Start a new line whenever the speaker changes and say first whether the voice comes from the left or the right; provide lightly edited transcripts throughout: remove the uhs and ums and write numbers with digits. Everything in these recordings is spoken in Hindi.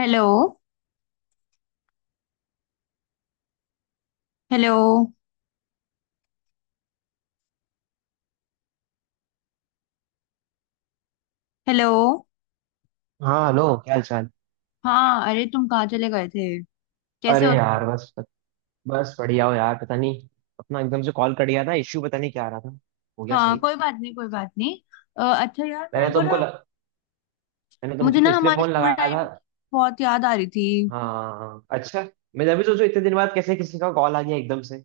left: हेलो। हेलो। हेलो।
right: हाँ, हेलो। क्या हाल चाल।
left: हाँ, अरे तुम कहाँ चले गए थे? कैसे
right: अरे
left: हो तुम?
right: यार, बस। बस बढ़िया हो यार, पता नहीं। अपना एकदम से कॉल कर दिया था, इश्यू पता नहीं क्या आ रहा था। हो गया
left: हाँ,
right: सही।
left: कोई बात नहीं, कोई बात नहीं। अच्छा यार
right: मैंने
left: मेरे को
right: तुमको
left: ना
right: ल... मैंने
left: मुझे
right: तुमको
left: ना
right: इसलिए
left: हमारे
right: फोन
left: स्कूल
right: लगाया था।
left: टाइम की बहुत याद आ रही थी।
right: हाँ, अच्छा। मैं अभी सोचू इतने दिन बाद कैसे किसी का कॉल आ गया एकदम से।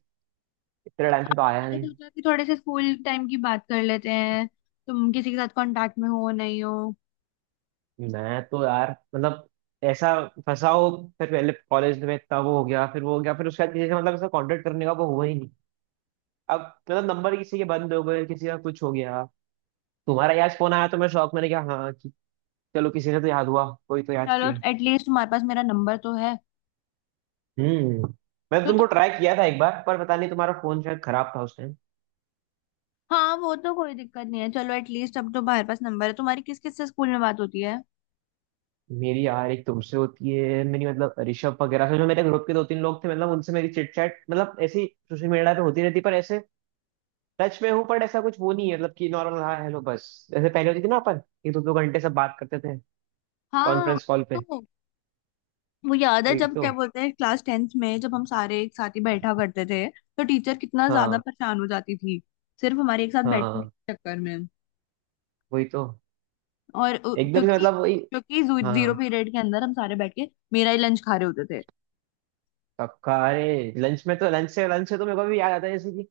right: इतने टाइम से तो आया
left: मैंने
right: नहीं।
left: सोचा कि थोड़े से स्कूल टाइम की बात कर लेते हैं। तुम किसी के साथ कांटेक्ट में हो नहीं हो?
right: मैं तो यार मतलब। ऐसा। फंसा हो। फिर पहले कॉलेज में इतना वो हो गया फिर वो हो गया फिर उसके बाद किसी से मतलब ऐसा कांटेक्ट करने का वो हुआ ही नहीं। अब। मतलब नंबर किसी के बंद हो गए किसी का कुछ हो गया। तुम्हारा यार फोन आया तो मैं शौक मैंने कहा हाँ। चलो किसी से तो याद हुआ कोई तो याद
left: चलो
right: किया।
left: एटलीस्ट तुम्हारे पास मेरा नंबर तो है।
right: हम्म। मैं
left: तो
right: तुमको
left: तुम
right: ट्राई किया था एक बार, पर पता नहीं तुम्हारा फोन शायद खराब था उस टाइम।
left: हाँ, वो तो कोई दिक्कत नहीं है। चलो एटलीस्ट अब तो तुम्हारे पास नंबर है। तुम्हारी किस किस से स्कूल में बात होती है?
right: मेरी यार एक तुमसे होती है, मेरी मतलब ऋषभ वगैरह से, जो मेरे ग्रुप के दो तीन लोग थे मतलब उनसे, मेरी चिट चैट मतलब ऐसी सोशल मीडिया पे होती रहती, पर ऐसे टच में हूँ पर ऐसा कुछ वो नहीं है। मतलब कि नॉर्मल हाँ हेलो बस। जैसे पहले होती थी ना अपन एक 2-2 घंटे सब बात करते थे
left: हाँ,
right: कॉन्फ्रेंस कॉल पे।
left: तो वो याद है
right: वही
left: जब
right: तो।
left: क्या बोलते हैं क्लास 10th में जब हम सारे एक साथ ही बैठा करते थे तो टीचर कितना ज्यादा
right: हाँ।
left: परेशान हो जाती थी, सिर्फ हमारे एक साथ बैठने
right: हाँ,
left: के चक्कर में।
right: वही तो।
left: और
right: एकदम से
left: क्योंकि
right: मतलब वही।
left: क्योंकि जीरो
right: हाँ।
left: पीरियड के अंदर हम सारे बैठ के मेरा ही लंच खा रहे होते थे।
right: कब का, अरे लंच में तो लंच से तो मेरे को भी याद आता है, जैसे कि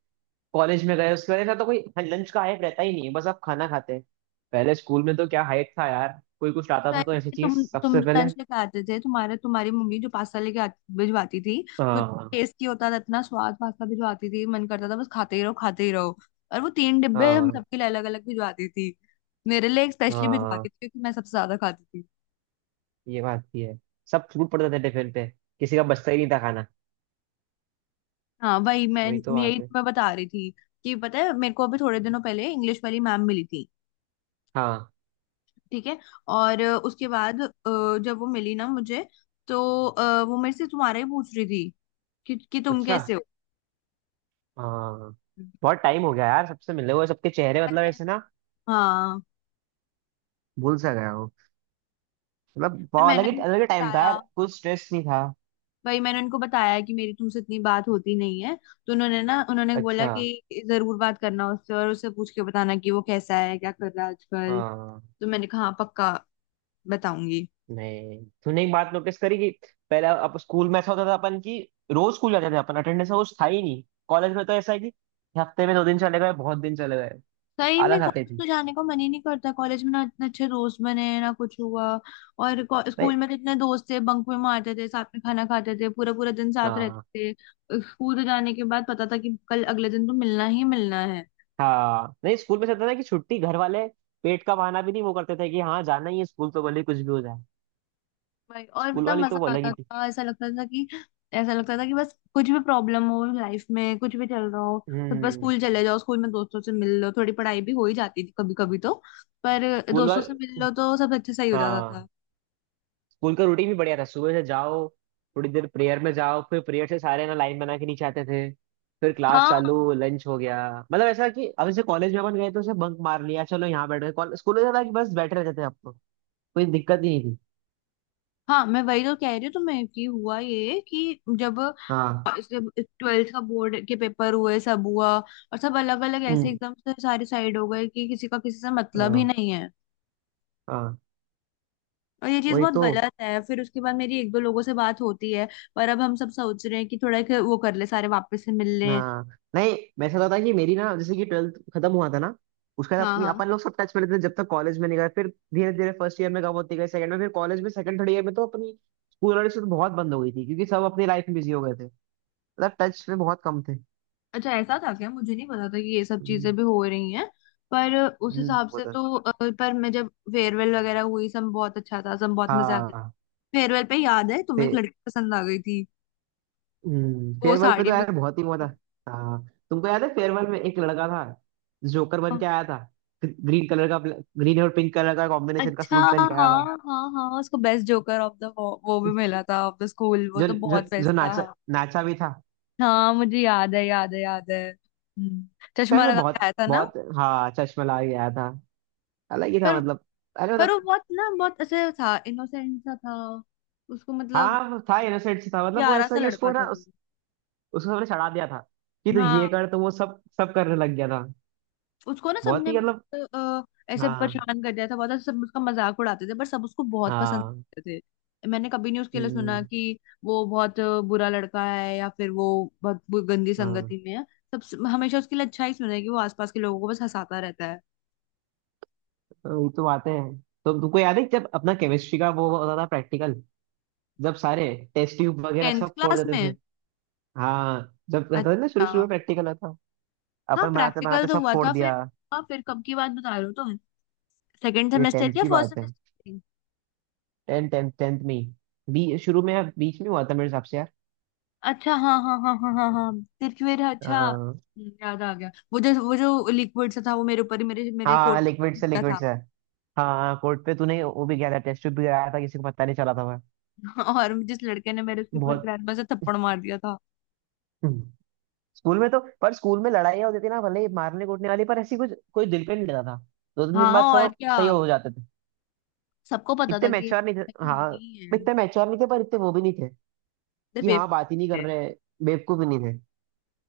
right: कॉलेज में गए उसके बाद ऐसा तो कोई लंच का हाइप रहता ही नहीं है, बस आप खाना खाते हैं। पहले स्कूल में तो क्या हाइप था यार, कोई कुछ लाता था तो ऐसी
left: पहले
right: चीज
left: तुम
right: सबसे पहले।
left: लंच लेके आते थे, तुम्हारे तुम्हारी मम्मी जो पास्ता लेके भिजवाती थी। वो
right: हाँ।
left: टेस्टी होता था, इतना स्वाद पास्ता भिजवाती थी, मन करता था बस खाते ही रहो खाते ही रहो। और वो तीन डिब्बे हम
right: हाँ।
left: सबके लिए अलग अलग भिजवाती थी, मेरे लिए स्पेशली
right: हाँ,
left: भिजवाती थी क्योंकि मैं सबसे ज्यादा खाती थी।
right: ये बात भी है। सब छूट पड़ते थे टिफिन पे। किसी का बचता ही नहीं था खाना।
left: हाँ वही मैं
right: वही तो
left: मैं
right: बात
left: यही
right: है।
left: मैं बता रही थी कि पता है मेरे को अभी थोड़े दिनों पहले इंग्लिश वाली मैम मिली थी,
right: हाँ,
left: ठीक है। और उसके बाद जब वो मिली ना मुझे तो वो मेरे से तुम्हारा ही पूछ रही थी कि तुम
right: अच्छा।
left: कैसे हो।
right: हाँ। बहुत टाइम हो गया यार सबसे मिले हुए, सबके चेहरे
left: पर
right: मतलब
left: मैं-
right: ऐसे ना
left: हाँ,
right: भूल सा गया हूँ। मतलब
left: पर
right: बहुत अलग
left: मैंने
right: ही अलग ही
left: उनको
right: टाइम था
left: बताया,
right: यार, कुछ स्ट्रेस नहीं था।
left: भाई मैंने उनको बताया कि मेरी तुमसे इतनी बात होती नहीं है। तो उन्होंने ना उन्होंने बोला
right: अच्छा।
left: कि जरूर बात करना उससे और उससे पूछ के बताना कि वो कैसा है क्या कर रहा है आजकल।
right: हाँ।
left: तो मैंने कहा हाँ पक्का, बताऊंगी।
right: नहीं, तूने एक बात नोटिस करी कि पहले अब स्कूल में ऐसा होता था अपन की, रोज स्कूल जाते थे अपन, अटेंडेंस रोज था ही नहीं। कॉलेज में तो ऐसा है कि हफ्ते में 2 दिन चले गए बहुत दिन चले गए।
left: सही में
right: आलस आती
left: कॉलेज
right: थी।
left: तो जाने का मन ही नहीं करता, कॉलेज में ना इतने अच्छे दोस्त बने हैं ना कुछ हुआ।
right: नहीं।
left: स्कूल में तो इतने दोस्त थे, बंक में मारते थे, साथ में खाना खाते थे, पूरा पूरा दिन साथ
right: हाँ।
left: रहते थे। स्कूल से जाने के बाद पता था कि कल अगले दिन तो मिलना ही मिलना है।
right: हाँ, नहीं, स्कूल में ऐसा होता था कि छुट्टी घर वाले पेट का बहाना भी नहीं वो करते थे, कि हाँ जाना ही है स्कूल तो, भले ही कुछ भी हो जाए।
left: भाई और
right: स्कूल
left: इतना
right: वाली तो
left: मजा
right: वो अलग
left: आता
right: ही थी।
left: था। ऐसा लगता था कि बस कुछ भी प्रॉब्लम हो लाइफ में, कुछ भी चल रहा हो तो बस
right: हम्म।
left: स्कूल चले जाओ, स्कूल में दोस्तों से मिल लो, थोड़ी पढ़ाई भी हो ही जाती थी कभी कभी तो। पर
right: स्कूल
left: दोस्तों से
right: वाले।
left: मिल लो तो सब अच्छे, सही हो जाता
right: हाँ।
left: था।
right: स्कूल का रूटीन भी बढ़िया था, सुबह से जाओ, थोड़ी देर प्रेयर में जाओ, फिर प्रेयर से सारे ना लाइन बना के नीचे आते थे। फिर क्लास
left: हाँ,
right: चालू, लंच हो गया। मतलब ऐसा कि अब जैसे कॉलेज में अपन गए तो उसे बंक मार लिया चलो यहाँ बैठ गए, स्कूल में था कि बस बैठे रहते थे आपको, कोई दिक्कत ही नहीं थी।
left: हाँ, मैं वही तो कह रही हूँ तुम्हें कि हुआ ये कि जब
right: हाँ।
left: 12th का बोर्ड के पेपर हुए, सब हुआ और सब अलग अलग ऐसे
right: हम्म।
left: एकदम से सारे साइड हो गए कि किसी का किसी से मतलब ही
right: हाँ।
left: नहीं है।
right: हाँ,
left: और ये चीज
right: वही
left: बहुत
right: तो।
left: गलत है। फिर उसके बाद मेरी एक दो लोगों से बात होती है, पर अब हम सब सोच रहे हैं कि थोड़ा एक वो कर ले, सारे वापस से मिल लें।
right: हाँ, नहीं, मैं ऐसा होता है कि मेरी ना, जैसे कि ट्वेल्थ खत्म हुआ था ना, उसके बाद
left: हाँ,
right: अपनी
left: हाँ,
right: अपन लोग सब टच में रहते थे, जब तक कॉलेज में नहीं गए। फिर धीरे धीरे फर्स्ट ईयर में कम होती गई, सेकंड में, फिर कॉलेज में सेकंड थर्ड ईयर में तो अपनी स्कूल वाली तो बहुत बंद हो गई थी, क्योंकि सब अपनी लाइफ में बिजी हो गए थे। मतलब टच में बहुत कम थे।
left: अच्छा ऐसा था क्या? मुझे नहीं पता था कि ये सब
right: हम्म।
left: चीजें भी हो रही हैं। पर उस हिसाब
right: वो
left: से
right: तो।
left: तो पर मैं, जब फेयरवेल वगैरह हुई, सब बहुत अच्छा था, सब बहुत मजा आया।
right: हाँ।
left: फेयरवेल पे याद है
right: फे,
left: तुम्हें एक लड़की पसंद आ गई थी, वो
right: फेयरवेल पे तो
left: साड़ी में
right: यार बहुत ही हुआ था।
left: थी।
right: हाँ। तुमको याद है फेयरवेल में एक लड़का था, जोकर बन
left: हाँ,
right: के आया था। ग्रीन कलर का, ग्रीन और पिंक कलर का कॉम्बिनेशन का
left: अच्छा,
right: सूट
left: हाँ
right: पहन के आया था।
left: हाँ हाँ हाँ, उसको बेस्ट जोकर ऑफ द वो भी मिला था ऑफ द स्कूल, वो
right: जो
left: तो
right: जो
left: बहुत
right: जो
left: बेस्ट था।
right: नाचा
left: हाँ,
right: नाचा भी था।
left: हाँ मुझे याद है, याद है, याद है।
right: उस टाइम
left: चश्मा
right: तो
left: लगा
right: बहुत
left: के आया था ना?
right: बहुत, हाँ, चश्मा लगा के आया था। अलग ही था
left: पर
right: मतलब। अरे
left: पर
right: मतलब।
left: वो बहुत ना बहुत ऐसे था, इनोसेंट सा था, उसको मतलब
right: हाँ, वो था, इनोसेंट था, मतलब वो
left: प्यारा
right: ऐसा
left: सा
right: ही, उसको
left: लड़का था
right: ना
left: वो।
right: उसको हमने चढ़ा दिया था, कि तू ये
left: हाँ,
right: कर, तो वो सब सब करने लग गया था।
left: उसको ना
right: बहुत
left: सबने
right: ही मतलब।
left: अ, ऐसे
right: हाँ।
left: परेशान कर दिया था बहुत, सब उसका मजाक उड़ाते थे पर सब उसको बहुत पसंद
right: हाँ।
left: करते थे। मैंने कभी नहीं उसके लिए
right: हम्म,
left: सुना कि वो बहुत बुरा लड़का है या फिर वो बहुत गंदी
right: हाँ,
left: संगति में है। सब हमेशा उसके लिए अच्छा ही सुना है, कि वो आसपास के लोगों को बस हंसाता रहता है।
right: तो ये तो बातें हैं। तो तुमको याद है जब अपना केमिस्ट्री का वो होता था प्रैक्टिकल, जब सारे टेस्ट ट्यूब वगैरह
left: 10th
right: सब फोड़
left: क्लास
right: देते थे।
left: में।
right: हाँ। जब रहता था ना शुरू
left: अच्छा,
right: शुरू में प्रैक्टिकल होता,
left: हाँ
right: अपन बनाते
left: प्रैक्टिकल
right: बनाते
left: तो
right: सब
left: हुआ
right: फोड़
left: था
right: दिया।
left: फिर। हाँ फिर कब की बात बता रहे हो तुम? सेकेंड
right: ये
left: सेमेस्टर
right: टेंथ
left: या
right: की
left: फर्स्ट
right: बात है।
left: सेमेस्टर?
right: टेंथ टेंथ टेंथ में ही, बी शुरू में या बीच में हुआ था मेरे हिसाब से यार।
left: अच्छा, हाँ हाँ हाँ हाँ हाँ हाँ। तिरकवेर है, अच्छा।
right: हाँ।
left: याद आ गया वो जो लिक्विड सा था वो मेरे ऊपर ही मेरे मेरे
right: हाँ,
left: कोट
right: लिक्विड से
left: का
right: लिक्विड
left: था।
right: से हाँ, कोर्ट पे तूने वो भी किया था, टेस्ट ट्यूब भी कराया था, किसी को पता नहीं चला था वह।
left: और जिस लड़के ने मेरे उसके ऊपर
right: बहुत।
left: ग्रैंड से थप्पड़ मार दिया था।
right: हम्म। स्कूल में तो, पर स्कूल में लड़ाइयाँ होती थी ना, भले ही मारने कूटने वाली, पर ऐसी कुछ कोई दिल पे नहीं लेता था। दो तीन दिन
left: हाँ
right: बाद
left: और
right: सब
left: क्या,
right: सही हो जाते थे।
left: सबको पता
right: इतने
left: था कि
right: मैच्योर नहीं थे, हाँ।
left: होनी है,
right: इतने मैच्योर नहीं थे, पर इतने वो भी नहीं थे
left: तो
right: कि हाँ
left: बेवकूफ
right: बात ही नहीं कर
left: थे।
right: रहे। बेवकूफ भी नहीं थे।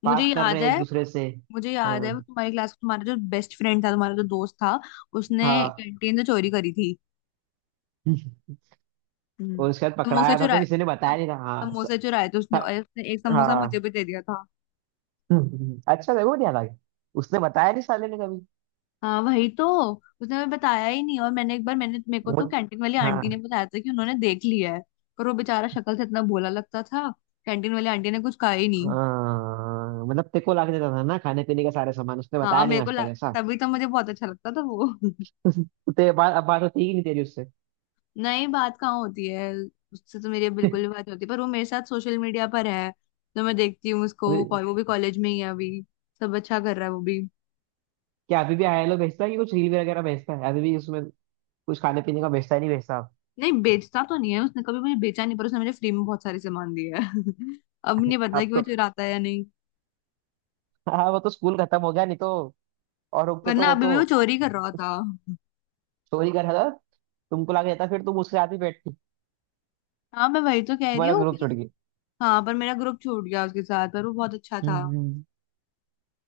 left: मुझे
right: बात कर रहे
left: याद
right: हैं
left: है
right: एक दूसरे से।
left: मुझे याद
right: हाँ।
left: है वो तुम्हारी क्लास का तुम्हारा जो बेस्ट फ्रेंड था, तुम्हारा जो दोस्त था, उसने
right: हाँ।
left: कैंटीन से चोरी करी थी। हम्म।
right: और उसके बाद
left: समोसे
right: पकड़ाया था तो
left: चुराए।
right: किसी ने बताया
left: सम-
right: नहीं था, हाँ।
left: समोसे चुराए थे उसने, और उसने एक समोसा मुझे
right: हाँ।
left: भी दे दिया था।
right: अच्छा, वो नहीं अलग। उसने बताया नहीं साले ने कभी।
left: हाँ वही तो, उसने हमें बताया ही नहीं। और मैंने एक बार, मैंने मेरे को
right: वो।
left: तो कैंटीन वाली आंटी ने
right: हाँ।
left: बताया था कि उन्होंने देख लिया है, पर वो बेचारा शक्ल से इतना भोला लगता था, कैंटीन वाली आंटी ने कुछ कहा ही नहीं।
right: हाँ, मतलब तेरे को ला के देता था ना खाने पीने का सारे सामान, उसने
left: हाँ,
right: बताया नहीं आज तक ऐसा।
left: तभी तो मुझे बहुत अच्छा लगता था वो।
right: तो तेरे बात अब बात होती ही नहीं तेरी उससे।
left: नहीं, बात कहाँ होती है, उससे तो मेरी बिल्कुल भी बात नहीं होती, पर वो मेरे साथ सोशल मीडिया पर है, तो मैं देखती हूँ उसको।
right: अभी
left: वो भी कॉलेज में ही है अभी, सब अच्छा कर रहा है वो भी।
right: क्या अभी भी हेलो भेजता है कि कुछ रील वगैरह भेजता है अभी भी उसमें। कुछ खाने पीने का भेजता है, नहीं भेजता अब।
left: नहीं बेचता तो नहीं है, उसने कभी मुझे बेचा नहीं, पर उसने मुझे फ्री में बहुत सारे सामान दिया है। अब नहीं पता
right: अब
left: कि वो
right: तो,
left: चुराता है या नहीं,
right: हाँ, वो तो स्कूल खत्म हो गया, नहीं तो और रुकते तो
left: वरना
right: वो
left: अभी
right: तो
left: भी वो चोरी कर रहा था।
right: चोरी कर रहा था। तुमको लाके देता फिर तुम उसके साथ ही बैठती।
left: हाँ मैं वही तो कह रही
right: तुम्हारा
left: हूँ
right: ग्रुप
left: कि
right: छुट
left: हाँ, पर मेरा ग्रुप छूट गया उसके साथ, पर वो बहुत अच्छा था।
right: गया।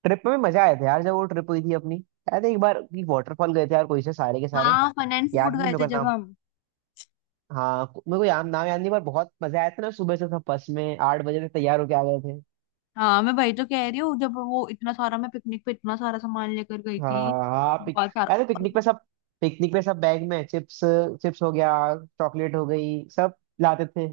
right: ट्रिप में मजा आया था यार, जब वो ट्रिप हुई थी अपनी। याद है एक बार की वाटरफॉल गए थे यार कोई से सारे के सारे,
left: हाँ, फन एंड
right: याद
left: फूड
right: नहीं
left: गए
right: मेरे
left: थे
right: को
left: जब
right: नाम।
left: हम।
right: हाँ मेरे को याद नाम याद नहीं, पर बहुत मजा आया था ना, सुबह से सब बस में 8 बजे से तैयार होके आ गए थे।
left: हाँ मैं वही तो कह रही हूँ, जब वो इतना सारा, मैं पिकनिक पे इतना सारा सामान लेकर गई थी,
right: हाँ। हाँ पिक
left: बहुत
right: याद
left: सारा
right: है पिकनिक पे सब, पिकनिक पे सब बैग में चिप्स, चिप्स हो गया, चॉकलेट हो गई, सब लाते थे,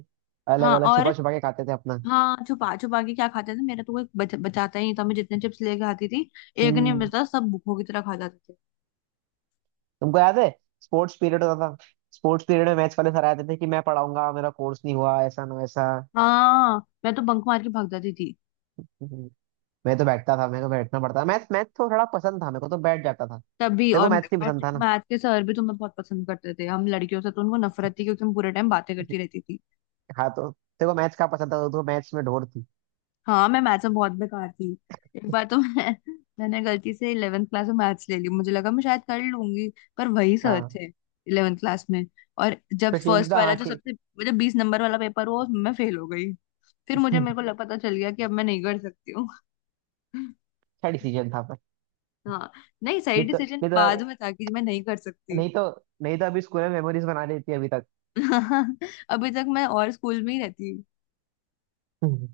right: अलग
left: हाँ,
right: अलग
left: और
right: छुपा छुपा के खाते थे अपना।
left: हाँ छुपा छुपा के क्या खाते थे, मेरा तो कोई बचाता ही नहीं था। मैं जितने चिप्स लेके आती थी, एक नहीं
right: हम्म।
left: बचता, सब भूखों की तरह खा जाते थे।
right: तुमको याद है स्पोर्ट्स पीरियड होता था, स्पोर्ट्स पीरियड में मैथ्स वाले सर आते थे कि मैं पढ़ाऊंगा मेरा कोर्स नहीं हुआ, ऐसा ना वैसा।
left: हाँ, मैं तो बंक मार के भाग जाती थी।
right: मैं तो बैठता था, मेरे को बैठना पड़ता था, मैथ मैथ तो थोड़ा पसंद था मेरे को, तो बैठ जाता था।
left: तभी।
right: देखो
left: और
right: मैथ्स नहीं
left: और
right: पसंद था ना।
left: मैथ के सर भी तुम्हें बहुत पसंद करते थे, हम लड़कियों से तो उनको नफरत थी क्योंकि हम पूरे टाइम बातें करती रहती थी।
right: हाँ, तो देखो मैथ्स का पसंद था तो मैथ्स में ढोर थी।
left: हाँ मैं मैथ्स में बहुत बेकार थी। एक बार तो मैं मैंने गलती से 11th क्लास में मैथ्स ले ली, मुझे लगा मैं शायद कर लूंगी, पर वही सर
right: हाँ,
left: थे 11th क्लास में। और जब
right: फिर चेंज
left: फर्स्ट
right: का,
left: वाला,
right: हाँ,
left: जो सबसे वो जो 20 नंबर वाला पेपर हुआ, उसमें मैं फेल हो गई, फिर मुझे पता चल गया कि अब मैं नहीं कर सकती हूँ।
right: अच्छा डिसीजन था पर।
left: हाँ, नहीं, सही
right: नहीं तो
left: डिसीजन
right: नहीं
left: बाद
right: तो
left: में था कि मैं नहीं कर सकती।
right: नहीं तो नहीं तो अभी स्कूल में मेमोरीज बना लेती अभी तक।
left: अभी तक मैं और स्कूल में ही रहती।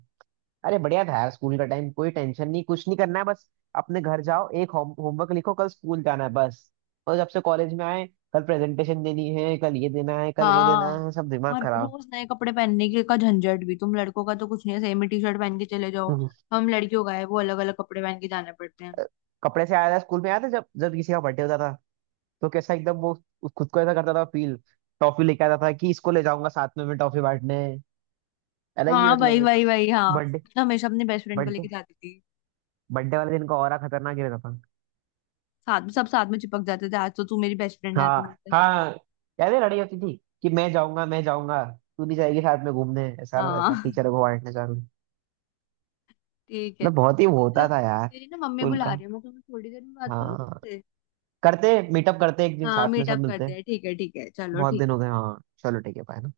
right: अरे बढ़िया था यार स्कूल का टाइम, कोई टेंशन नहीं, कुछ नहीं करना है, बस अपने घर जाओ एक होमवर्क लिखो कल स्कूल जाना है बस। और जब से कॉलेज में आए, कल प्रेजेंटेशन देनी है, कल ये देना है, कल वो देना
left: हाँ,
right: है, सब दिमाग
left: और
right: खराब।
left: रोज नए कपड़े पहनने के का झंझट भी, तुम लड़कों का तो कुछ नहीं है, सेम ही टी शर्ट पहन के चले जाओ।
right: हम्म।
left: हम लड़कियों का है वो, अलग अलग कपड़े पहन के जाने पड़ते हैं।
right: कपड़े से आया था, स्कूल में आया था, जब जब किसी का बर्थडे होता था तो कैसा एकदम वो खुद को ऐसा करता था फील। टॉफी लेके आता था कि इसको ले जाऊंगा साथ में मैं टॉफी बांटने, अलग ही
left: हाँ वही
right: मतलब।
left: वही वही, हाँ
right: बर्थडे
left: मैं तो हमेशा अपने बेस्ट फ्रेंड को
right: बर्थडे
left: लेके जाती थी।
right: बर्थडे वाले दिन का ऑरा खतरनाक ही रहता था।
left: साथ में सब साथ में चिपक जाते थे, आज तो तू मेरी बेस्ट फ्रेंड है,
right: हाँ।
left: तू मेरी बेस्ट
right: हाँ।
left: फ्रेंड।
right: याद है लड़ाई होती थी कि मैं जाऊंगा, मैं जाऊंगा, तू नहीं जाएगी साथ में घूमने, ऐसा ना वैसा,
left: हाँ।
right: टीचर को बांटने जाने।
left: ठीक है
right: मतलब बहुत ही वो
left: चलो,
right: होता था यार
left: मेरी ना मम्मी
right: स्कूल
left: बुला
right: का।
left: रही है, मैं तुम्हें थोड़ी देर में बात करूँ
right: हाँ।
left: तुमसे।
right: करते मीटअप करते एक दिन
left: हाँ,
right: साथ में सब
left: मीटअप करते
right: मिलते।
left: हैं, ठीक है, ठीक है, चलो
right: बहुत दिन
left: ठीक।
right: हो गए, हाँ, चलो ठीक है, बाय।